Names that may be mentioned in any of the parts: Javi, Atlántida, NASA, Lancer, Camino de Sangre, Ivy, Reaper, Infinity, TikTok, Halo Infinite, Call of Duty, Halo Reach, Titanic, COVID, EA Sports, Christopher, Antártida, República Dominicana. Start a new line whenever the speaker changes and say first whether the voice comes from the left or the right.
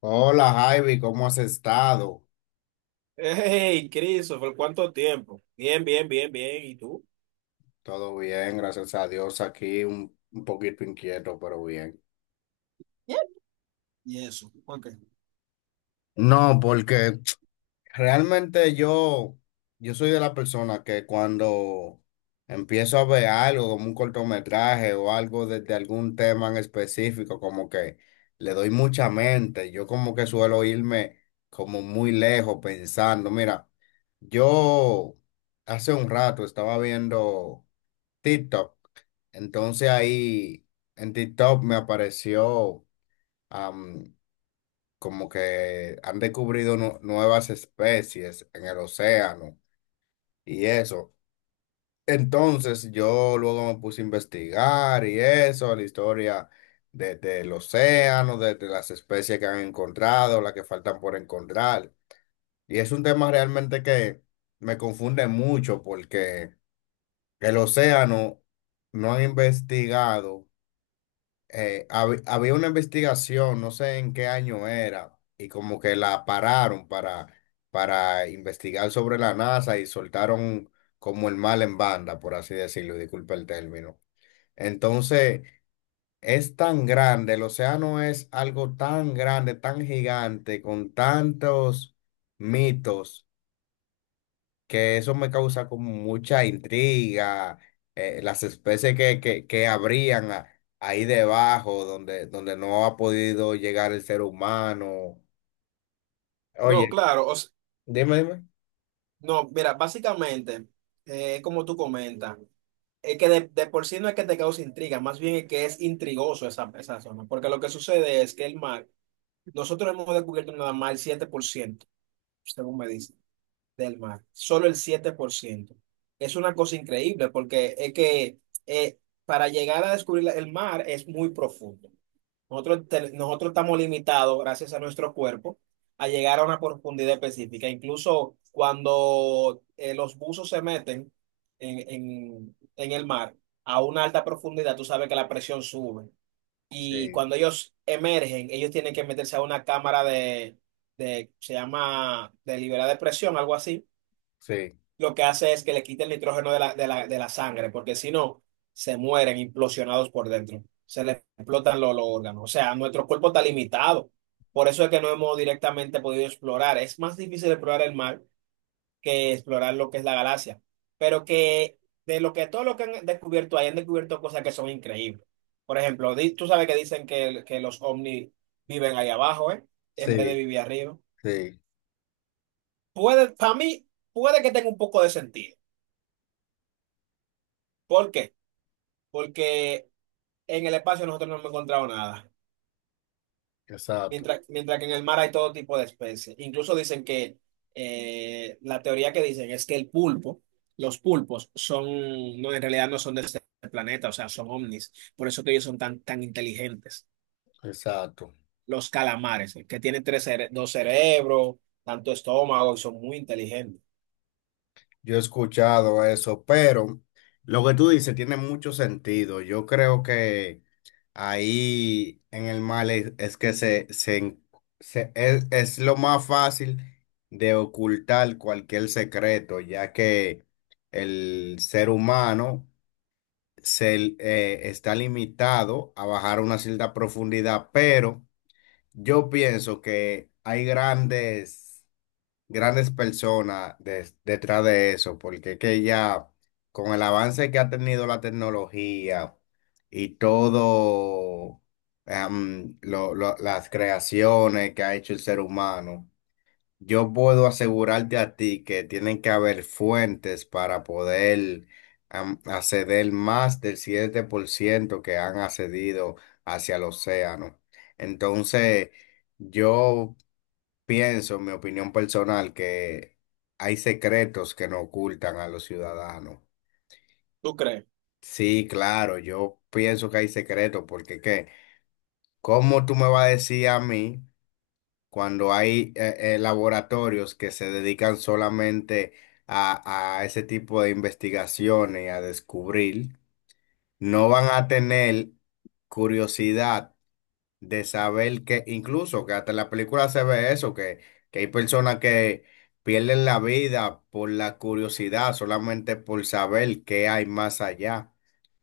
left: Hola Javi, ¿cómo has estado?
right: Hey, Christopher, ¿cuánto tiempo? Bien, bien, bien, bien. ¿Y tú?
left: Todo bien, gracias a Dios. Aquí un poquito inquieto, pero bien. No, porque realmente yo soy de la persona que cuando empiezo a ver algo como un cortometraje o algo desde algún tema en específico, como que le doy mucha mente. Yo como que suelo irme como muy lejos pensando. Mira, yo hace un rato estaba viendo TikTok. Entonces ahí en TikTok me apareció como que han descubrido nuevas especies en el océano y eso. Entonces yo luego me puse a investigar y eso, la historia del océano, de las especies que han encontrado, las que faltan por encontrar. Y es un tema realmente que me confunde mucho porque el océano no han investigado, había una investigación, no sé en qué año era, y como que la pararon para investigar sobre la NASA y soltaron como el mal en banda, por así decirlo, y disculpe el término. Entonces, es tan grande, el océano es algo tan grande, tan gigante, con tantos mitos, que eso me causa como mucha intriga, las especies que habrían ahí debajo, donde, donde no ha podido llegar el ser humano.
right: No,
left: Oye,
right: claro,
left: dime, dime.
right: no, mira, básicamente, como tú comentas, es que de por sí no es que te cause intriga, más bien es que es intrigoso esa zona, porque lo que sucede es que el mar, nosotros hemos descubierto nada más el 7%, según me dicen, del mar, solo el 7%. Es una cosa increíble, porque es que eh, para llegar a descubrir el mar es muy profundo. Nosotros estamos limitados, gracias a nuestro cuerpo, a llegar a una profundidad específica. Incluso cuando los buzos se meten en el mar a una alta profundidad, tú sabes que la presión sube. Y
left: Sí,
right: cuando ellos emergen, ellos tienen que meterse a una cámara de, se llama, de liberar de presión, algo así
left: sí.
right: lo que hace es que le quita el nitrógeno de la sangre, porque si no, se mueren implosionados por dentro, se les explotan los órganos. O sea, nuestro cuerpo está limitado. Por eso es que no hemos directamente podido explorar. Es más difícil explorar el mar que explorar lo que es la galaxia. Pero que de lo que todo lo que han descubierto ahí, han descubierto cosas que son increíbles. Por ejemplo, tú sabes que dicen que los ovnis viven ahí abajo, ¿eh? En vez de
left: Sí,
right: vivir arriba.
left: sí,
right: Puede, para mí, puede que tenga un poco de sentido. ¿Por qué? Porque en el espacio nosotros no hemos encontrado nada,
left: exacto,
right: mientras que en el mar hay todo tipo de especies. Incluso dicen que la teoría que dicen es que el pulpo, los pulpos son, no, en realidad no son de este planeta, o sea, son ovnis, por eso que ellos son tan, tan inteligentes.
left: exacto.
right: Los calamares, que tienen dos cerebros, tanto estómago, y son muy inteligentes.
left: Yo he escuchado eso, pero lo que tú dices tiene mucho sentido. Yo creo que... Ahí en el mal es que se en- se- es lo más fácil de ocultar cualquier secreto, ya que el ser humano está limitado a bajar una cierta profundidad, pero yo pienso que hay grandes personas detrás de eso, porque es que ya con el avance que ha tenido la tecnología y todo, las creaciones que ha hecho el ser humano, yo puedo asegurarte a ti que tienen que haber fuentes para poder acceder más del 7% que han accedido hacia el océano. Entonces, yo pienso, en mi opinión personal, que hay secretos que no ocultan a los ciudadanos.
right: ¿Tú crees?
left: Sí, claro, yo pienso que hay secretos, porque ¿qué? ¿Cómo tú me vas a decir a mí cuando hay laboratorios que se dedican solamente a ese tipo de investigaciones y a descubrir, no van a tener curiosidad de saber que, incluso que hasta en la película se ve eso, que hay personas que pierden la vida por la curiosidad, solamente por saber qué hay más allá?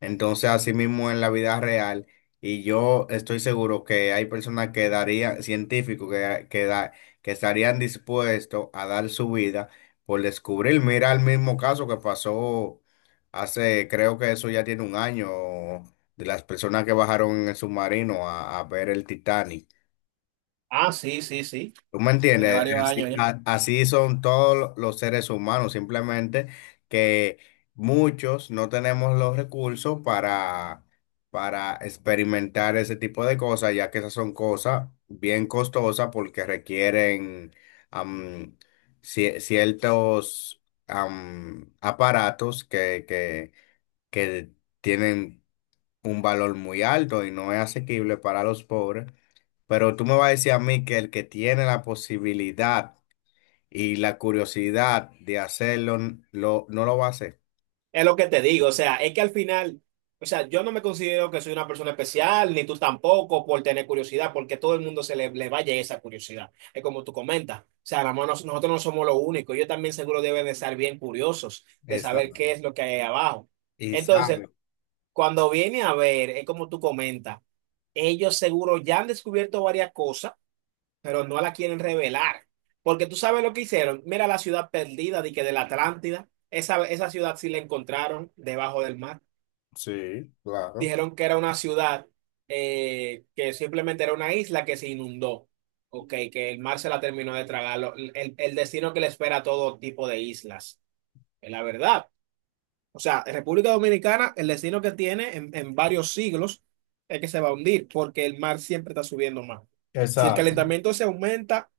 left: Entonces, así mismo en la vida real, y yo estoy seguro que hay personas que darían, científicos que estarían dispuestos a dar su vida por descubrir. Mira el mismo caso que pasó hace, creo que eso ya tiene un año, de las personas que bajaron en el submarino a ver el Titanic.
right: Ah, sí, sí, sí.
left: Tú me
right: Tiene
left: entiendes,
right: varios
left: así,
right: años ya.
left: así son todos los seres humanos, simplemente que muchos no tenemos los recursos para experimentar ese tipo de cosas, ya que esas son cosas bien costosas porque requieren am, ciertos aparatos que tienen un valor muy alto y no es asequible para los pobres, pero tú me vas a decir a mí que el que tiene la posibilidad y la curiosidad de hacerlo, no lo va a hacer.
right: Es lo que te digo, o sea, es que al final, o sea, yo no me considero que soy una persona especial, ni tú tampoco, por tener curiosidad, porque todo el mundo se le vaya esa curiosidad. Es como tú comentas, o sea, nada más nosotros no somos los únicos, ellos también seguro deben de estar bien curiosos de saber qué
left: Exacto.
right: es lo que hay ahí abajo.
left: Y
right: Entonces,
left: sabe.
right: cuando viene a ver, es como tú comentas, ellos seguro ya han descubierto varias cosas pero no la quieren revelar. Porque tú sabes lo que hicieron. Mira la ciudad perdida de que de la Atlántida. Esa ciudad sí la encontraron debajo del mar.
left: Sí, claro.
right: Dijeron que era una ciudad que simplemente era una isla que se inundó. Ok, que el mar se la terminó de tragar. El destino que le espera a todo tipo de islas. Es la verdad. O sea, en República Dominicana, el destino que tiene en varios siglos es que se va a hundir porque el mar siempre está subiendo más. Si el
left: Exacto.
right: calentamiento se aumenta,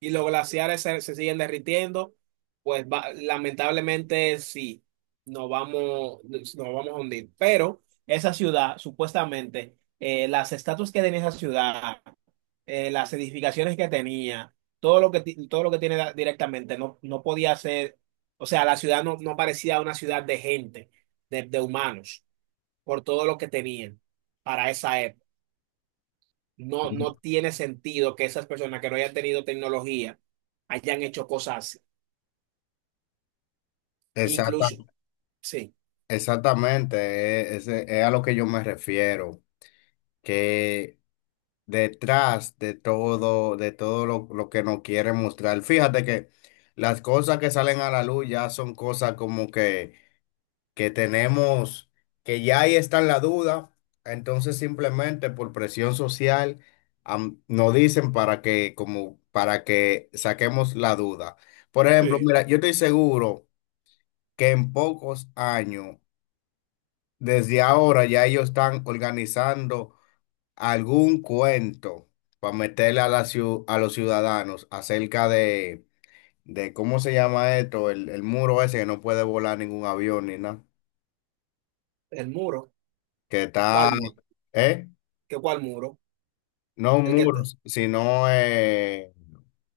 right: y los glaciares se siguen derritiendo, pues lamentablemente sí, nos vamos a hundir. Pero esa ciudad, supuestamente, las estatuas que tenía esa ciudad, las edificaciones que tenía, todo lo que, todo lo que tiene directamente, no, no podía ser, o sea, la ciudad no parecía una ciudad de gente, de humanos, por todo lo que tenían para esa época. No, no tiene sentido que esas personas que no hayan tenido tecnología hayan hecho cosas así.
left: Exacta-
right: Incluso, sí,
left: exactamente, es a lo que yo me refiero, que detrás de todo lo que nos quieren mostrar, fíjate que las cosas que salen a la luz ya son cosas como que tenemos, que ya ahí está en la duda, entonces simplemente por presión social nos dicen para que, como, para que saquemos la duda. Por ejemplo,
right: sí,
left: mira, yo estoy seguro que en pocos años, desde ahora, ya ellos están organizando algún cuento para meterle a, a los ciudadanos acerca de cómo se llama esto, el muro ese que no puede volar ningún avión ni nada,
right: el muro.
left: que está,
right: ¿Cuál muro?
left: ¿eh?
right: ¿Qué cuál muro?
left: No un
right: El que,
left: muro, sino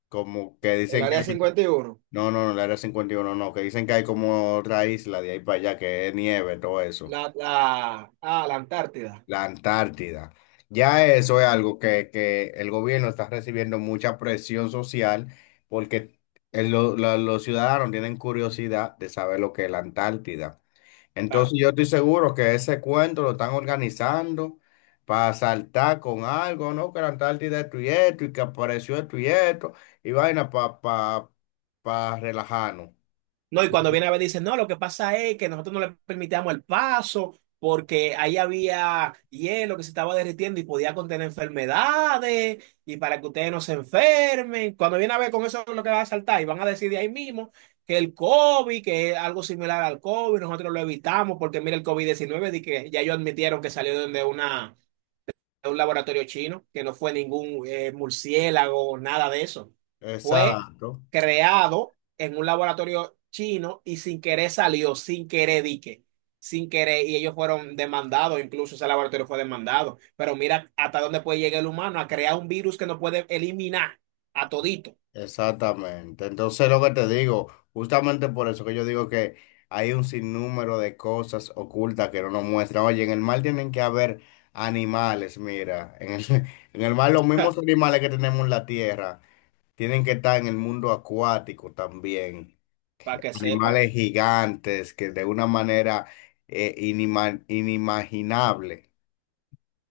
left: como que
right: el
left: dicen que
right: área
left: hay,
right: 51
left: no, no, no, la área 51, no, no, que dicen que hay como otra isla de ahí para allá que es nieve, todo eso,
right: la Antártida.
left: la Antártida. Ya eso es algo que el gobierno está recibiendo mucha presión social porque los ciudadanos tienen curiosidad de saber lo que es la Antártida.
right: Claro.
left: Entonces yo estoy seguro que ese cuento lo están organizando para saltar con algo, ¿no? Que la Antártida esto y esto, y que apareció esto y esto, y vaina para pa, pa pa relajarnos.
right: No, y cuando viene a ver, dicen, no, lo que pasa es que nosotros no le permitíamos el paso porque ahí había hielo que se estaba derritiendo y podía contener enfermedades y para que ustedes no se enfermen. Cuando viene a ver con eso es lo que va a saltar y van a decir de ahí mismo que el COVID, que es algo similar al COVID, nosotros lo evitamos porque mira el COVID-19 di que ya ellos admitieron que salió de una un laboratorio chino, que no fue ningún murciélago, nada de eso. Fue
left: Exacto,
right: creado en un laboratorio chino y sin querer salió, sin querer dique, sin querer, y ellos fueron demandados, incluso ese laboratorio fue demandado. Pero mira hasta dónde puede llegar el humano a crear un virus que no puede eliminar a todito,
left: exactamente. Entonces lo que te digo, justamente por eso que yo digo que hay un sinnúmero de cosas ocultas que no nos muestran. Oye, en el mar tienen que haber animales, mira, en el, en el mar los mismos animales que tenemos en la tierra. Tienen que estar en el mundo acuático también.
right: para que sepa.
left: Animales gigantes que de una manera inimaginable.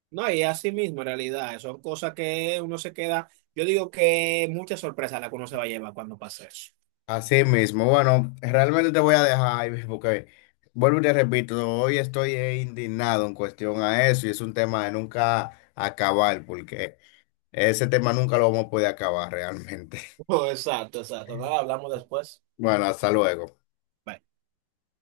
right: No, y así mismo, en realidad, son cosas que uno se queda. Yo digo que muchas sorpresas la que uno se va a llevar cuando pase eso.
left: Así mismo, bueno, realmente te voy a dejar, Ivy, porque vuelvo y te repito, hoy estoy indignado en cuestión a eso y es un tema de nunca acabar, porque ese tema nunca lo vamos a poder acabar realmente.
right: Oh, exacto, exacto. Nada, hablamos después.
left: Bueno, hasta luego.
right: Bye.